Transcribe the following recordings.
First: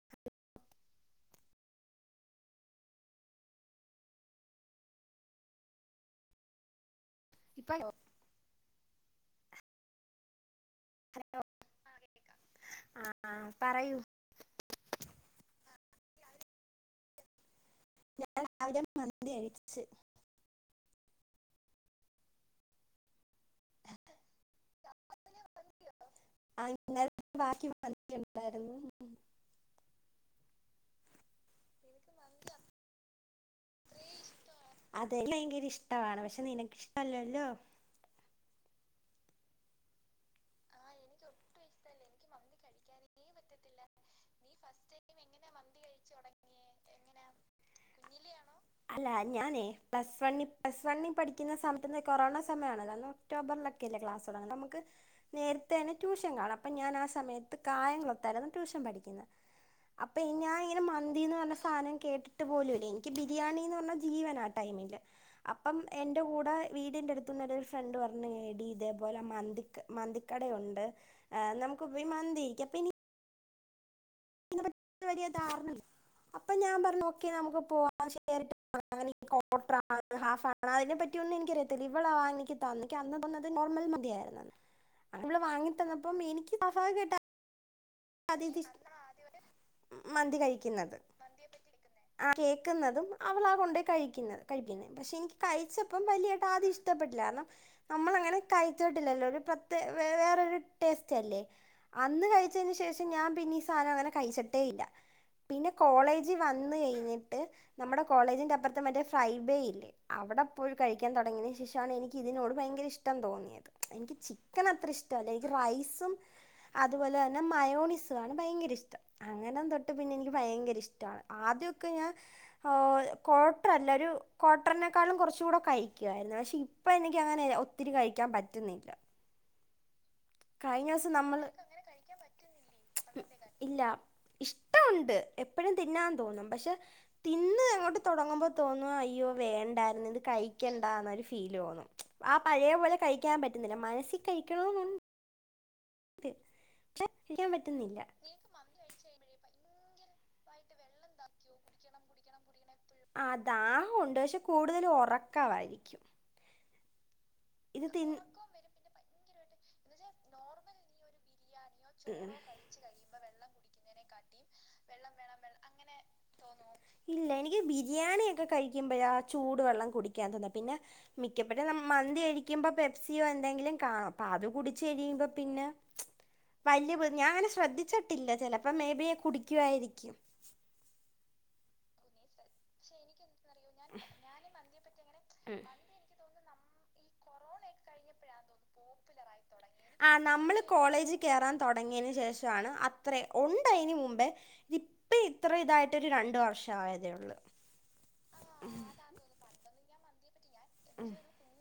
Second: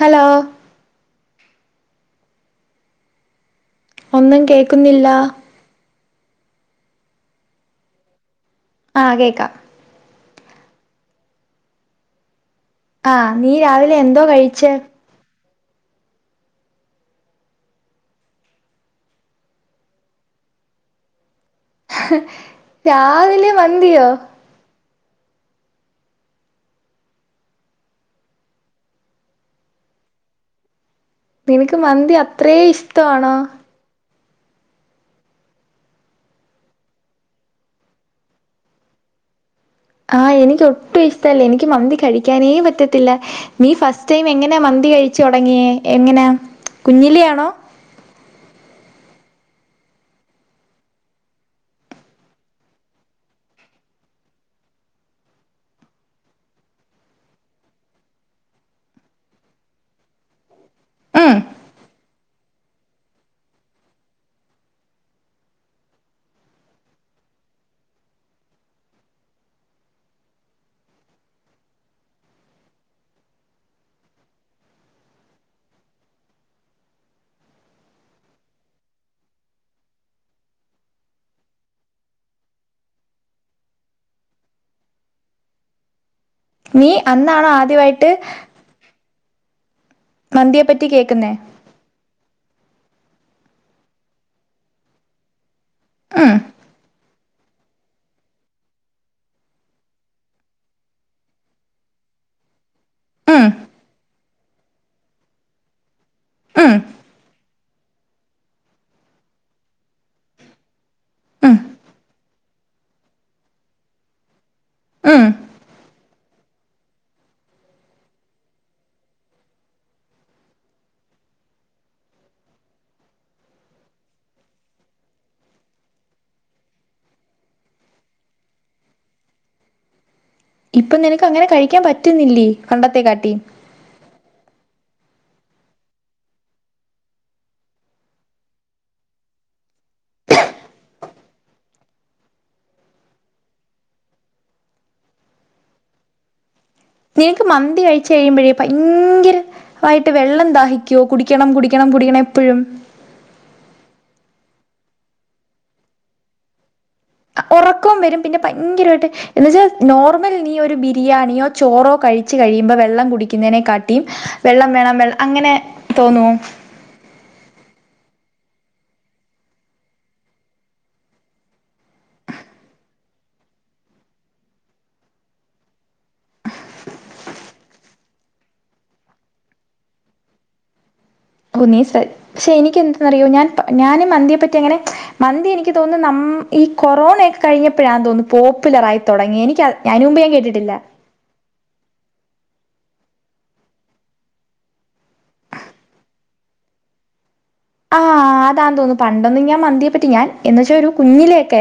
Hello ഒന്നും കേക്കുന്നില്ല. ഇപ്പായോ? ആഹ് കേക്കാം. ഹലോ ആഹ് നീ രാവിലെ എന്തോ കഴിച്ചേ? ഞാൻ രാവിലെ മന്തി കഴിച്ച് രാവിലെ മന്തിയോ? [unintelligible] ആഹ് ഇന്നലത്തെ ബാക്കി മന്തിയുണ്ടായിരുന്നു. നിനക്ക് മന്തി അത്രേ ഇഷ്ടാണോ? അതെ ഭയങ്കര ഇഷ്ടമാണ്. പക്ഷെ നിനക്കിഷ്ടല്ലല്ലോ. ആഹ് എനിക്ക് ഒട്ടു ഇഷ്ടല്ല. എനിക്ക് മന്തി കഴിക്കാനേ പറ്റത്തില്ല. നീ ഫസ്റ്റ് ടൈം എങ്ങനെ മന്തി കഴിച്ചു തൊടങ്ങ്യേ? എങ്ങനാ? കുഞ്ഞിലെയാണോ? കുഞ്ഞിലേയാണോ? അല്ല ഞാനേ പ്ലസ് വണ്ണി പ്ലസ് വണ്ണി പഠിക്ക്ന്ന സമയത്ത് ന്ന് കൊറോണ സമയമാണല്ലോ അന്ന് ഒക്ടോബറിലൊക്കല്ലേ ക്ലാസ് തൊടങ്ങ്ന്നെ. അമ്മക്ക് നേരത്തെന്നെ ട്യൂഷൻ കാണും അപ്പം ഞാനാ സമയത്ത് കായംകുളത്തായിരുന്നു ട്യൂഷൻ പഠിക്ക്ന്നെ അപ്പം ഞാനിങ്ങനെ ഉം മന്തിന്ന് പർഞ്ഞ സാനം കേട്ടി ട്ട്പോലൂല്ല. എനിക്ക് ബിരിയാണി ന്ന് പർഞ്ഞാൽ ജീവനാ ആ ടൈമില്. അപ്പം എന്റെ കൂടെ വീടിന്റട്ത്ത്ന്നൊര് ഫ്രണ്ട് പറഞ്ഞ് എടി ഇതേപോലെ മന്തി ക മന്തിക്കടയുണ്ട് ഏഹ് നമ്മക്ക് പോയി മന്തി കഴിക്കാം പിന്നെ വെല്യെ ധാർണ അപ്പൊ ഞാൻ പർഞ്ഞു ഓക്കെ നമുക്ക് പോവാം. ഷേയറിട്ട് [unintelligible] ഹാഫ് ആ [unintelligible] അതിനെപ്പറ്റ്യോന്നും എനിക്കറിയത്തില്ല. ഇവളാ എനിക്ക് തന്നെ. എനിക്ക് അന്ന് തിന്നത് നോർമൽ മന്തിയായിര്ന്നെന്ന്. ഇവള് വാങ്ങി തന്നപ്പം എനിക്കി നീ അന്നാണോ ആദ്യവായിട്ട് മന്തി മന്തിയെ പറ്റി കഴിക്കുന്നത്. കേൾക്കുന്നേ മന്തിയെ പറ്റി ആഹ് കേക്കുന്നതും അവളാ കൊണ്ടേയി കഴിക്കുന്നത് കഴിക്കുന്ന പക്ഷെ എനിക്ക് കഴിച്ചപ്പം ഉം വലിയട്ടാദ്യം ഇഷ്ടപ്പെടില്ലാര്ന്നു. നമ്മള് അങ്ങനെ കഴിച്ചിട്ടില്ലല്ലോ ഒരു പ്രത്യ വേറൊരു ടേസ്റ്റല്ലേ അന്ന് കഴിച്ചയ്ന് ശേഷം ക്ഷെ ഞാൻ ഉം പിന്നി സാധം അങ്ങനെ കഴിച്ചെട്ടേ ഇല്ല പിന്നെ കോളേജിൽ ഉം വന്ന് കഴിഞ്ഞിട്ട് നമ്മടെ കോളേജിന്റെപ്പെറ്ത്തെ മറ്റെ ഫൈബെയില്ലേ അവടെപ്പോയി കഴിക്കാൻ തൊടങ്ങ്യെയ്ന് ഉം ശേഷാണ് എനിക്കിതിനോട് ഭയങ്കര ഇഷ്ടം തോന്നിയത് എനിക്ക് ചി ക്കനത്ര ഉം ഇഷ്ടല്ല ഇൻക്ക് റൈസും അത്പോലെന്നെ മയോണി സും ആണ് ഭയങ്കര ഇഷ്ടം അങ്ങനെം തൊട്ട് പിന്നെ ഇൻക്ക് ഭയങ്കര ഇഷ്ടാണ് ആദ്യൊക്കെ ഞാൻ ഏഹ് ക്വാട്ടറല്ല ഒരു ക്വാർട്ടറിനെക്കാളും കൊർച്ചൂടെ കഴിക്കുവായിരുന്നു പക്ഷെ ഇപ് പ്പ എനിക്കങ്ങാനെ ഒത്തിരി കഴിക്കാൻ പറ്റ്ന്നില്ല. ഇപ്പൊ ദിവസം നിനക്ക് നമ്മൾ അങ്ങനെ കഴിക്കാൻ പറ്റ്ന്നില്ലേ പണ്ടത്തെ കാട്ടിം ഇല്ല ഇഷ്ട്ടുണ്ട് എപ്പഴും തിന്നാൻ തോന്നും പക്ഷെ തിന്നങ്ങോട്ട് തൊടങ്ങുമ്പോ തോന്നും അയ്യോ വേണ്ടായിര്ന്നു ഇത് കഴിക്കണ്ട ന്നൊരു ഫീലോന്നും. ആ പഴേ പോലെ കഴിക്കാൻ പറ്റ്ന്നില്ല മനസ്സി കഴിക്കണൊന്നു [unintelligible] നിനക്ക് കഴിക്കാൻ മന്തി പറ്റുന്നില്ല കഴ്ച്ചു കഴിയുമ്പഴേ ഭയങ്കര ആയിട്ട് വെള്ളം ദാഹിക്കോ കുടിക്കണം കുടിക്കണം കുടിക്കണം എപ്പഴും ആഹ് ദാഹൊണ്ട് പക്ഷെ കൂടുതലും ഒറക്കായിരിക്കും. ക്കും വെരും തിന്ന് പിന്നെ ഭയങ്കരായിട്ട് എന്ന് വെച്ചാ നോർമൽ നീ ഒരു ബിരിയാണിയോ ചോറോ കഴിച്ചു കഴിയുമ്പോ വെള്ളം കുടിക്കുന്നയ്നെ കാട്ടിയും വെള്ളം വേണം വെൾ അങ്ങനെ തോന്നോ? ഇല്ല എനിക്ക് ബിരിയാണ്യൊക്കെ കഴിക്കുമ്പഴാ ചൂട് വെള്ളം കുടിക്കാൻ തോന്ന പിന്നെ മിക്കപെട്ട നം മന്തി കഴി ക്കുമ്പം പെപ്സിയോ എന്തെങ്കിലും കാണും അപ്പ അത് കുടിച്ച് കഴിയുമ്പോ പിന്നെ വല്യെ ബുദ് ഞാ അങ്ങനെ ശ്രദ്ധിച്ച്ട്ടില്ല ചെലപ്പം മേ ബി കുടിക്കുവായിരിക്കും. ക്കു നീ ശ്ര പക്ഷെ എനിക്ക് എന്ത്ന്നറിയോ ഞാൻ പ ഞാന് മന്തിയെപ്പറ്റി അങ്ങനെ മന്തി ഉം. എനിക്ക് തോന്നുന്നു നം ഈ കൊറോണെക്കെ കഴിഞ്ഞപ്പഴാന്ന് തോന്നുന്നു പോപ്പുലറായി തൊടങ്ങ്യേ എനിക്ക അയ്ന് മുമ്പ് ഞാൻ കേട്ടിട്ടില്ല. കെറാൻ തൊടങ്ങ്യെയ്നു ശേഷണ് അത്ര ഉണ്ട് അയ്ന് മുമ്പേ ഇപ്പൊ ഇത്ര ഇതായിട്ടൊര് രണ്ട് വർഷായതേ ഒള്ളൂ. ആഹ് അതാ തോന്നുന്നു പണ്ടൊന്നും ഞാൻ മന്തിയെ പ്പറ്റി ഞാൻ.. എന്നുവച്ചാ ഒരു കുഞ്ഞിലെയൊക്കെ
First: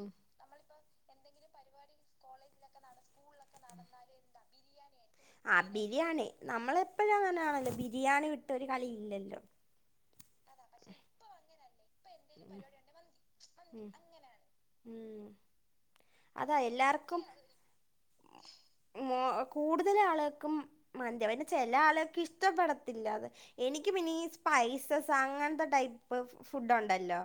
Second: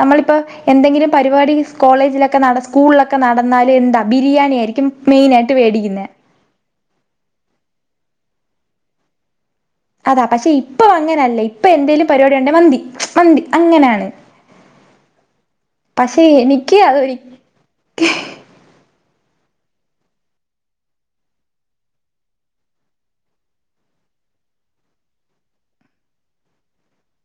ഉം നമ്മളിപ്പോ എന്തെങ്കിലും പരിപാടി. കോളേജിലൊക്കെ നട സ്കൂളിലൊക്കെ നടന്നാല് എന്താ ബിരിയാണി ആയിരിക്കും മെയിന ആ ആയിട്ട് വെടിക്കുന്നെ.. ബിരിയാണി നമ്മളെപ്പോഴും അങ്ങനൊണല്ലോ ബിരിയാണി വിട്ടൊരു കളി ഇല്ലല്ലോ.. അതാ പക്ഷെ ഇപ്പൊ അങ്ങനെയല്ല ഇപ്പ എന്തേങ്കിലും പരിപാടി ഉണ്ടേ മന്തി.. മന്തി അതെ അങ്ങനാണ്. അങ്ങനെ ഉം ഉം.. പക്ഷേ എനിക്ക്. മൊ കൂടുതൽ ആളുകക്കും.. മന്തി അഹ് പിന്നെ ചില ആൾകൾക്ക് ഇഷ്ടപ്പെടത്തില്ല അത്.. എനിക്ക് പിന്നീ സ്പൈസസ് അങ്ങനത്തെ ടൈപ്പ് ഫുഡുണ്ടല്ലോ..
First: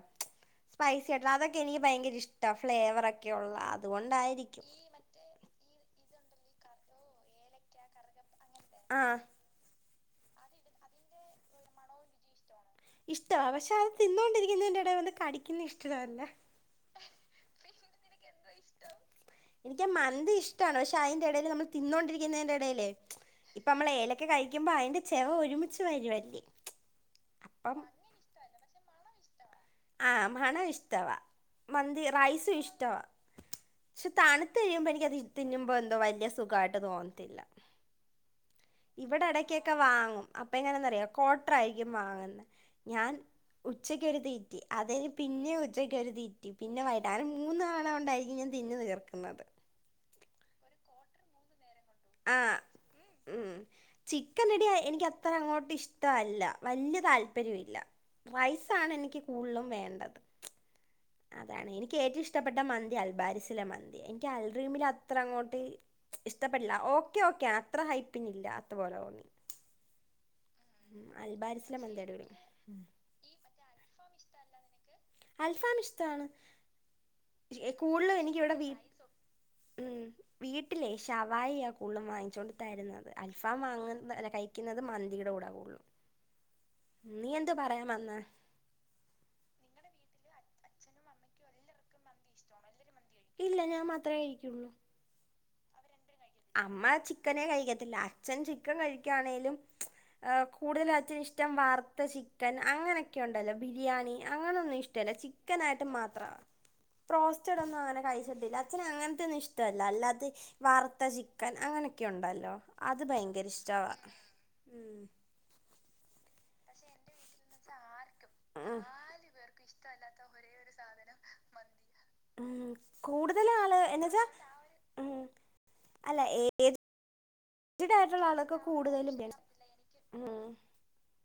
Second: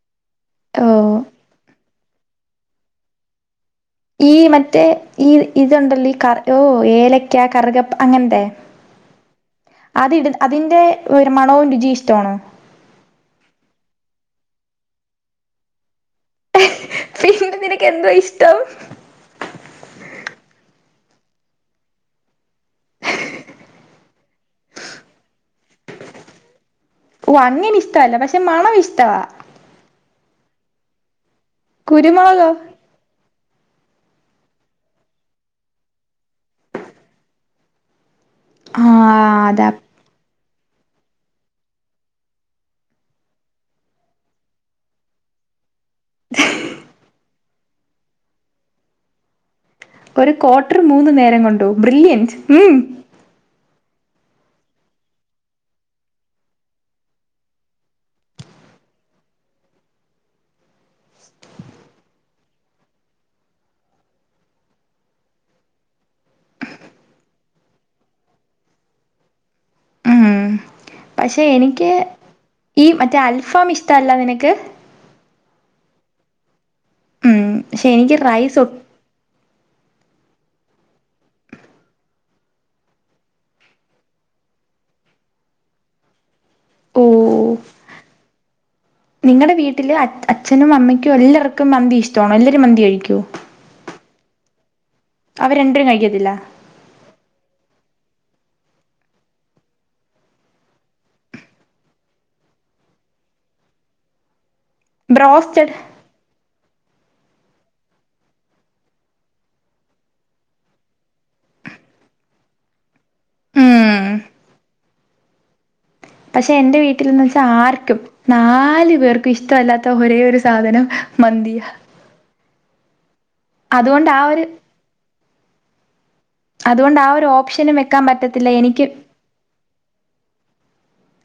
സ്പൈസി ഓഹ് ആയിട്ടുള്ള അതൊക്കെ എനിക്ക്‌ ഭയങ്കര ഇഷ്ട്ടാ ഫ്ലേവറൊ ഒക്കെ ഉള്ള അത്.. ഈ മറ്റേ ഈ ഇതുണ്ടല്ലോ ഈകാ ഓ ഏലക്ക കറുകപ്പ അങ്ങനന്ത.. ആഹ്. അത് ഇഡ് അതിന്റെ ഒരു മണവും രുചി ഇഷ്ടമാണോ.. ഇഷ്ട പക്ഷെ അത് തിന്നോണ്ടിരിക്കുന്ന തിന്റെ ഇടെൽ വന്ന് കടിക്കുന്ന ഇഷ്ടല്ലേ.. പിന്നെ നിനക്ക്ന്തോ ഇഷ്ടം.. എനിക്ക് മന്തി ഇഷ്ടണ് പക്ഷെ അതിന്റെ ഇടയിൽ നമ്മൾ തിന്നൊണ്ടിരിക്കുന്നതിന്റെ എടെ ല്ലേ ഇപ്പ നമ്മൾ ഏലക്കെ കഴിക്കുമ്പോ അതിന്റെ ചെവ ഒരുമിച്ച് വരുവല്ലേ ഓ അങ്ങനെ അപ്പം ഇഷ്ടമല്ല പക്ഷെ മണം ഇഷ്ടവാ.. ആഹ് മണ ഇഷ്ടവാ മന്തി കുരുമുളകോ റൈസും ഇഷ്ടവാ പക്ഷെ തണുത്ത് കഴിയുമ്പോ എനക്ക് അത് തിന്നുമ്പോ എന്തോ വലിയ സുഖമായിട്ട് തോന്നത്തില്ല ഇവിടെ ആഹ് അതാ എടക്കൊക്കെ വാങ്ങും അപ്പ എങ്ങനെയന്നറിയോ ക്വാട്ടർ ആയിരിക്കും വാങ്ങുന്ന ഞാൻ ഉച്ചക്കരുതിറ്റി അതികഴിന് പിന്നേം ഉച്ചക്കരുതിറ്റി പിന്നെ വൈകിട്ട് അങ്ങനെ മൂന്നവണ കൊണ്ടായിരിക്കും ഞാൻ തിന്നു തീർക്കുന്നത് ഒരു ക്വാർട്ടർ മൂന്ന് നേരം കൊണ്ടോ ബ്രില്ലയൻറ് ഉം ഉം ചിക്കൻ റെഡിയ എനിക്ക് അത്ര അങ്ങോട്ടും ഇഷ്ടല്ല വലിയ താല്പര്യല്ല റയ്സ്സാണ് എനിക്ക് കൂടുലും വേണ്ടത് അതാണ് എനിക്ക് ഏറ്റവും ഇഷ്ടപ്പെട്ട മന്തി അൽബാരിസിലെ മന്തി എനിക്ക് അൽറീമിൽ അത്ര അങ്ങോട്ട് ഇഷ്ടപ്പെടില്ല ഓക്കെ ഓക്കെ അത്ര ഹൈപ്പിങ് ഇില്ല അത്പോലെ തോന്നി ഉം, പക്ഷേ അൽബാരിസിലെ എനിക്ക് മന്തി അടിപൊളി ഈ മറ്റേ അൽഫാം ഇഷ്ടമല്ല നിനക്ക് അൽഫാം ഇഷ്ടാണ് ഉം പക്ഷെ എനിക്ക് കൂടുതലും എനിക് വിടെ റൈസ് ഒ വീ ഉം വീട്ടിലെ ശഷവായിയ കൂളതും വാങ്ങിച്ചോണ്ട് തരുന്നത് അൽഫാം വാങ്ങുന്നല്ല കഴിക്കുന്നത് മന്തിയുടെ കൂടെ കൂടുതലും ഓ നീ എന്ത് പറയാൻ വന്ന നിങ്ങളുടെ വീട്ടില് അച്ഛനും അമ്മയ്ക്കും എല്ലാർക്കും മന്തി ഇഷ്ടണോ എല്ലാരും മന്തി കഴിക്കുവോ ഇല്ല ഞാൻ മാത്രമേ കഴിക്കുള്ളൂ അവര് രണ്ടരും കഴിയത്തില്ല അമ്മ ചിക്കനെ കഴിക്കത്തില്ല അച്ഛൻ ചിക്കൻ കഴിക്കാണേലും കൂടുതലാച്ഛന് ഇഷ്ടം വറുത്ത ചിക്കൻ അങ്ങനെയൊക്കെ ഉണ്ടല്ലോ ബിരിയാണി അങ്ങനെയൊന്നും ഇഷ് ട്ടല്ല ബ്രോസ്റ്റഡ് ചിക്കനായിട്ട് മാത്ര പ്രോസ്റ്റഡ് ഒന്നും അങ്ങനെ കഴിച്ചിത്തില്ല അചന് അങ്ങനത്തെൊന്നും ഇഷ്ടമല്ല അല്ലാതെ വർ വറുത്ത ചിക്കൻ അങ്ങനൊക്കെയുണ്ടല്ലോ അത് ഭയങ്കര ഇഷ്ട്ടവാ ഉം ഉം പക്ഷെ എന്റെ വീട്ടിൽന്ന് വെച്ചാ ആർക്കും ഉം. നാല് പേർക്കും ഇഷ്ടവല്ലാത്ത ഒരേ ഒരു സാധനം മന്തിയാ [inaudible] ഉം കൂടുതൽ ആള് എന്ന അതുകൊണ്ട് ആ വച്ചാ ഒരു ഉം അല്ല ഏ അത് കൊണ്ടാ ഒരു ഓപ്ഷൻ [unintelligible] ആയിട്ടുള്ള ആളൊക്കെ കൂടുതലും [unintelligible] ഉം.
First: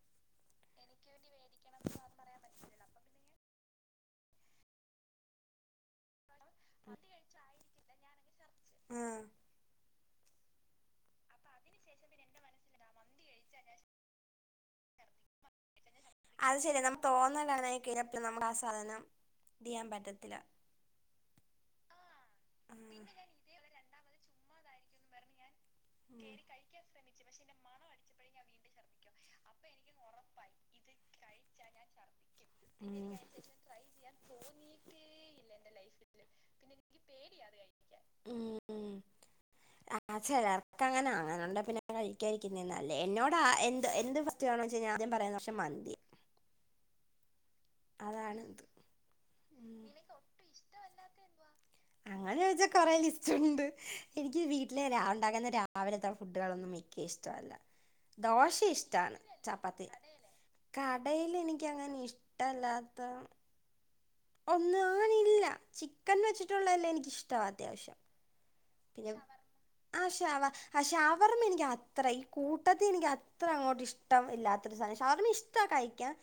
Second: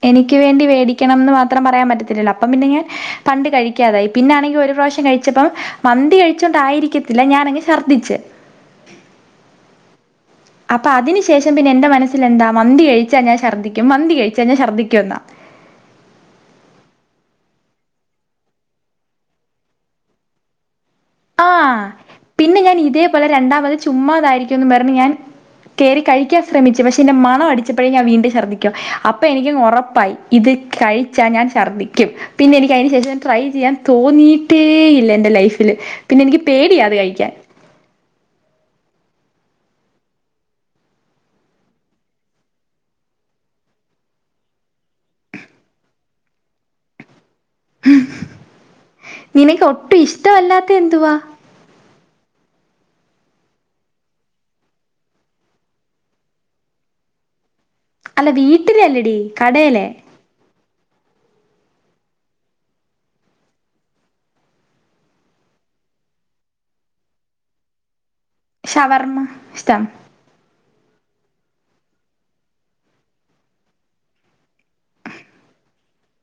എനിക്ക് വേണ്ടി വേടിക്കണംന്ന് മാത്രം പറയാൻ പറ്റത്തില്ലല്ലോ, അപ്പം പിന്നെ ഞാൻ പണ്ട് കഴിക്കാതായി, പിന്നാണെങ്കി ഒരു പ്രാവശ്യം കഴി ച്ചപ്പം മന്തി കഴിച്ചോണ്ട് ആയിരിക്കത്തില്ല ഞാനങ്ങ് ശർദ്ദിച്ച്. ആഹ് അപ്പതിന് ശേഷം പിന്നെ എന്റെ മനസ്സിലെന്താ മന്തി കഴിച്ചാ ഞാൻ ശർദ്ദിക്കും മന്തി കഴിച്ചാ ഞാൻ ശർദ്ദിക്കും എന്നാ അത് ശരിയ നമക്ക് തോന്നലാണ് ങ്ങാനായികയിഞ്ഞാൽ നമ്മുടെ ആ സാധനം ചെയ്യാൻ പറ്റത്തില്ല ആഹ് പിന്നെ ഞാൻ ഇതേപോലെ രണ്ടാമത് ചുമ്മാതായിരിക്കും ന്ന് പറഞ് ഞാൻ കേറി കഴിക്കാൻ ശ്രമിച്ചു പക്ഷെ അയിന്റെ മണ അടി ച്ചപ്പഴും ഞാൻ വീണ്ടും ശർദ്ധിക്കും. അപ്പഎനിക്കങ്ങ് ഒറപ്പായി. ഇത് കഴിച്ചാ ഞാൻ ശർദിക്ക്യും പിന്നെ എനിക്കയിന് ശേഷം ഉം ഞാൻ ട്രൈ ചെയ്യാൻ തോന്നിയിട്ടേ ഇല്ല എൻ്റെ ലൈഫില്. പിന്നെ എനിക്ക് പേടിയാ അത് കഴിക്കാൻ ഉം ഉം ആഹ് ചെലർക്കങ്ങനാ. അങ്ങനുണ്ടെ പിന്നെ കഴിക്ക്യാ ഇരിക്കുന്നെയാ നല്ലെ. എന്നോടാ എന്ത് എന്ത് പ റ്റെ ആണോചോയ്ച്ച ആദ്യം പറയുന്നത് പക്ഷെ മന്തി അതാണ് ത് നിനക്ക് ഒട്ടും ഇഷ്ടവല്ലാത്തെ എന്തുവാ? അങ്ങനെ ചോയ്ച്ചാ കൊറെ ലിസ്റ്റുണ്ട് എനിക്ക് വീട്ടിലെ രാ ഉണ്ടാക്കുന്ന രാവിലത്തെ ഫുഡുകളൊന്നും വ ക്കിഷ്ടവല്ല അല്ല ദോശ വീട്ടിലല്ലടി ഇഷ്ടാണ് കടേലെ ചപ്പാത്തി കടയില് എനിക്കങ്ങനെ ഇഷ്ട്ടല്ലാത്ത ഒന്ന് അങ്ങനെഇല്ല ചിക്കൻ വെച്ചിട്ടുള്ളെല്ലാം എനിയ്ക്കിഷ്ടവാ അത്യാവശ്യം പിന്നെ ഷവർമ്മ ഇഷ്ടം ആഹ് ശ് ഷവ ആഹ ഷവർമ എനിക്കത്ര ഈ കൂട്ടത്തി എനിയ്ക്കത്ര അങ്ങോട്ട് ഇഷ്ടം ഇല്ലാ ത്തൊരു സാനാ ഷവർമ ഇഷ്ടാ കഴിക്കാൻ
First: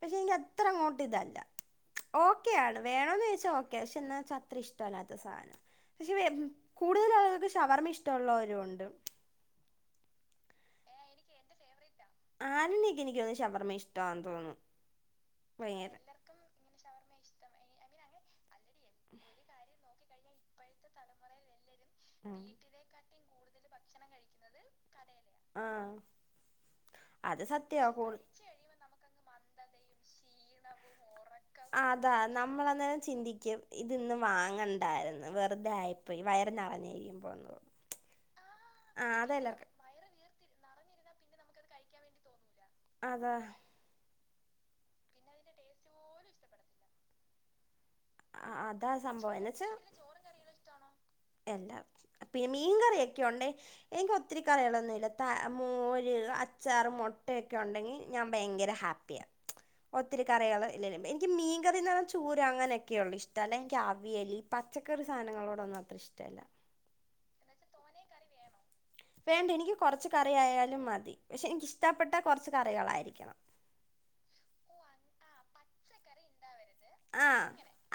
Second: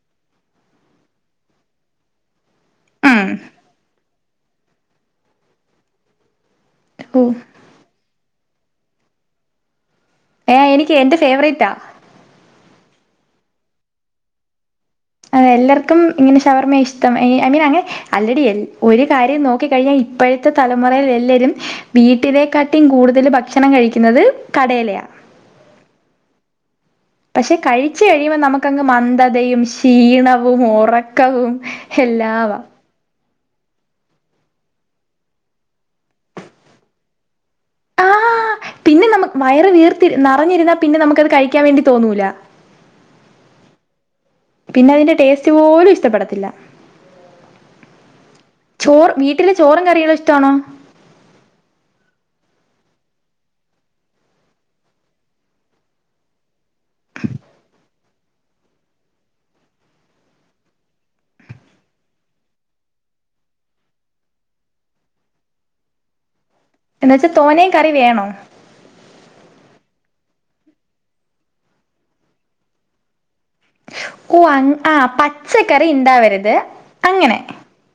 പക്ഷെ എനിക്കത്രങ്ങോട്ട് ഇതല്ല ഓക്കെ ആണ് വേണന്ന് ഉം ചോദച്ചാൽ ഓക്കെ പക്ഷെ എന്നാെച്ചാ അത്ര ഇഷ്ടല്ലാത്ത സാധനം പക്ഷെ കൂടുതൽ ഓ ആളുകൾക്ക് ശവർമ്മ ഇഷ്ടമുള്ളവരു ഉണ്ട് ഏഹ് എനിക്ക് എന്റെ ഫേവറേറ്റാ ആനിനേക്ക് എനിക്ക് ഷവർമ ഇഷ്ടമാന്ന് തോന്നുന്നു അഹ് ഭയങ്കര എല്ലാർക്കും ഇങ്ങനെ ശവർമ്മ ഇഷ്ടം ഐ മീൻ അങ്ങനെ അല്ലടിയല്ല ഒരു കാര്യം നോക്കി കഴിഞ്ഞാൽ ഇപ്പോഴത്തെ ത്തെ തലമുറയിൽ എല്ലരും ഉം. വീട്ടിലെക്കാട്ടി കൂടുതൽ ഭക്ഷണം കഴിക്കുന്നത് കടേയിലയ ആഹ് പക്ഷെ കഴിച്ചു കഴിയുമ്പോൾ നമുക്കങ് മന്ദതയും ഷീ ണവും ഉറക്കവും എല്ലാവാ അന്നേരം ചിന്തിക്കും ഇതിന്ന് വാങ്ങണ്ടായിരുന്നു വെറുതൊയിപ്പോയി വയറി നിറഞ്ഞിരിക്കുമ്പം തോന്നു ആഹ് പിന്നെ നമ വയറ് വീർത്തി നറഞ്ഞിരുന്നാ പിന്നെ നമുക്ക്ത് കഴിക്കാൻ വേണ്ടി തോന്നൂല അതാ പിന്നെ അതിന്റെ ടേസ്റ്റ് പോലും ഇഷ്ടപ്പെടത്തില്ല അതാ ചോറ് സംഭവം വീട്ടിലെ ചോറും കറികളും ഇഷ്ടമാണോ എല്ലാം പിന്നെ മീൻകറിയൊക്കെ ഉണ്ടേ എനിക്ക് ഒത്തിരി കറികളൊന്നുല്ല ത മോര് അച്ചാറ് മുട്ടയൊക്കെ ഉണ്ടെങ്കി ഞാൻ ഭയങ്കര ഹാ പ്പിയാ ഒത്തിരി കറികള് ഇല്ല ല്ലഎനിക്ക് മീൻ കറി ന്നാചൂര അങ്ങനെ ക്കെയുണ്ട് ഇഷ്ടല്ല ഇന്ക്ക് അവിയലി പച്ചക്കറി സാധനങ്ങളോടൊന്നും അത്ര ഇഷ്ടല്ല എന്ന് വച്ചാ തോനെയും കറി വേണോ വേണ്ട എനിക്ക് കുറച്ച് കറിയായാലും മതി പക്ഷെ എനിക്കിഷ്ടപ്പെട്ട കുറച്ച് കറികളായിരിക്കണം ഓ അ ആഹ് പച്ചക്കറി ണ്ടാവരുത് ആഹ്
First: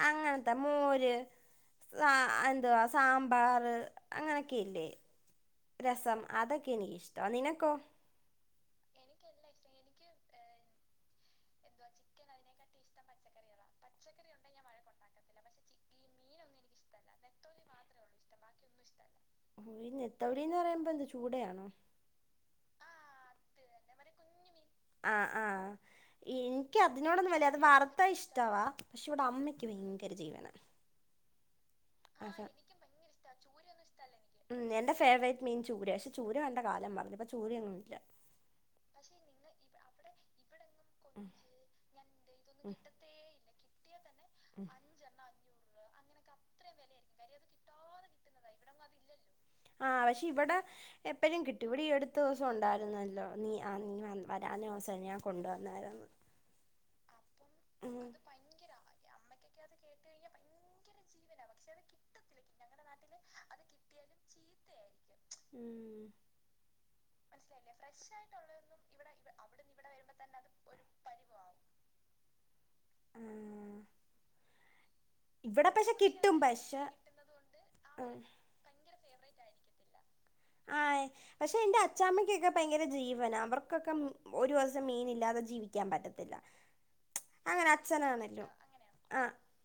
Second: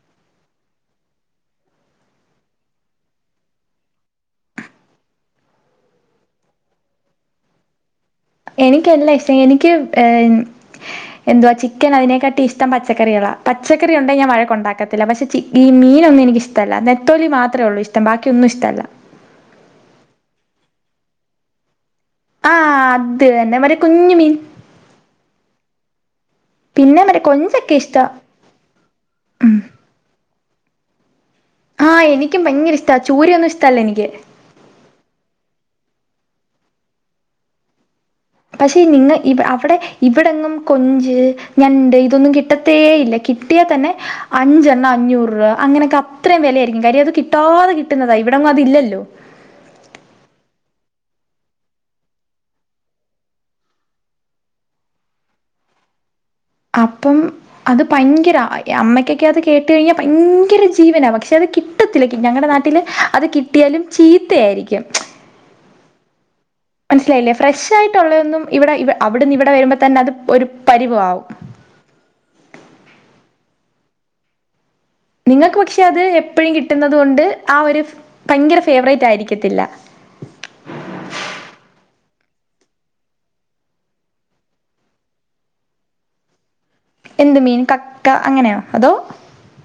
അങ്ങന് ത്തെ മോര് സാ എന്തുവാ സാമ്പാർ അങ്ങനെയൊക്കെ ഇല്ലേ രസം അതൊക്കെ എനിക്കിഷ്ട നിനക്കോ എനിക്ക് എല്ലാം ഇഷ്ടം എനിക്ക് എന്തുവാ ചിക്കൻ അതിനെക്കാട്ടി ഇഷ് ടം പച്ചറികളാ പച്ചക്കറി യുണ്ടെങ്കി ഞാൻ വഴക്കുണ്ടാക്ക ത്തില്ല പക്ഷെ ചീ ഈ മീനൊന്നും എനിക്ക് ഇഷ്ടല്ല നെത്തോലി മാത്രേ ഒള്ളൂ ഇഷ്ടം ബാക്കിയൊന്നും ഇഷ്ടല്ല ഓ ഈ നത്തോലി എന്ന് പറയുന്നത് എന്താ ചൂടയാണോ ആഹ് അത് തന്നെ മറ്റെ കുഞ്ഞു മീൻ ആഹ്ആഹ് ഇൻക്ക് പിന്നെ മറ്റേ അതിനോടൊന്നും വല്ല അത് കൊഞ്ചൊക്കെ ഇഷ്ടാ. വർത്താ ഇഷ്ടവാ പക്ഷെ ഇവിടെ അമ്മയ്ക്ക് ഭയങ്കര ജീവന ആഹ് എനിക്കു ഭയങ്കര ഇഷ്ടാ ചൂരയൊന്നും ഇഷ്ടല്ല എനിക്ക് ഉം എന്റെ ഫേവറെറ്റ് മീൻ ചൂരപക്ഷെ ചൂര കണ്ട കാലം മാറ്ന്ന് ഇപ്പം ചൂരയെന്നും ഇല്ല പക്ഷെ നിങ്ങ ഇ അവിടെ ഇവിടെങ്ങും കൊഞ്ച് ഉം ഞണ്ട് ഇതൊന്നും കിട്ടത്തേ ഇല്ല കിട്ടിയാൽ തന്നെ ഉം അഞ്ചെണ്ണം അഞ്ഞൂറ് രൂപ അങ്ങനെയൊക്കെ അത്രയും വിലയായിരിക്കും കാര്യം അത് കിട്ടാതെ കിട്ടുന്നതാ ഇവിട ഒന്നും അതില്ലോ ആഹ് പക്ഷെ ഇവിടെ എപ്പോഴും കിട്ടു ഇവടെ ഈ അടുത്ത ദിവസം ഉണ്ടായിരുന്നല്ലോ നീ ആ നീ വ വരാനോസം ഞാൻ കൊണ്ടുവന്നായിരുന്നു അപ്പം അത് ഉം. ഭയങ്കര അമ്മയ്ക്കൊക്കെ അത് കേട്ട കഴിഞ്ഞാൽ ഭയങ്കര ജീവനാ പക്ഷെ അത് കി ടത്തില്ല ഞങ്ങളുടെ നാട്ടില് അത് കിട്ടിയാലും ചീത്തയായിരിക്കും ഉം മനസ്സിലായില്ലേ ഫ്രഷ് ആയിട്ടുള്ളതന്നും ഇവിടെ അവിടുന്ന് ഇവിടെ വരുമ്പോൾ തന്നെ അത് ഒരു പരിവ ആവും ആഹ് നിങ്ങൾക്ക് ഇവിടെ പക്ഷേ പക്ഷെ അത് കുറച്ച് കിട്ടും എപ്പോഴും പക്ഷെ കിട്ടുന്നത് കൊണ്ട് ആ ഒരു ആഹ് ഭയങ്കര ഫേവറേറ്റ് ആയിരിക്കത്തില്ല ആയ് പക്ഷെ എന്റെ അച്ചാമ്മയ്ക്കൊക്കെ ഭയങ്കര ജീവന അവർക്കൊക്കെ ഒരു വസം മീനില്ലാതെ ജീവിക്കാൻ പറ്റത്തില്ല എന്ത് മീൻ അങ്ങനെ കക്ക അച്ഛനാണല്ലോ അങ്ങനെയാ അതോ ആ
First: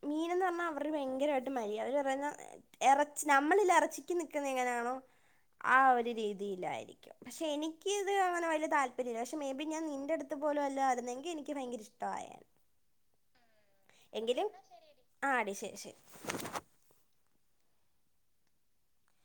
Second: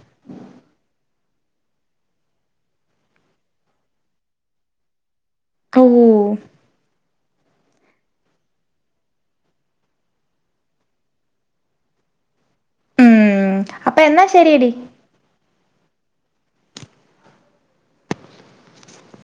മീനെന്ന് പറഞ്ഞാൽ അവർ ഭയങ്കരമായിട്ട് മരി അവർ പറഞ്ഞാ ഇറച്ചി നമ്മളിൽ ഇറച്ചിക്ക് നിൽക്കുന്ന എങ്ങനാണോ ആ ഓ ഒരു രീതിയിലായിരിക്കും പക്ഷേ എനിക്ക് ഇത് അങ്ങനെ വല്യ താല്പര്യല്ല പക്ഷേ മേ ബി ഞാൻ നിൻ്റെ അടുത്ത് പോലു വല്ലോ യിരുന്ന ന്നെങ്കി എനിക്ക് ഭയങ്കരഷ്ട ആയെനെ ഉം അപ്പൊ എന്നാ എങ്കിലും ശരിയെടി ആഹ് ടി ശരി ശരി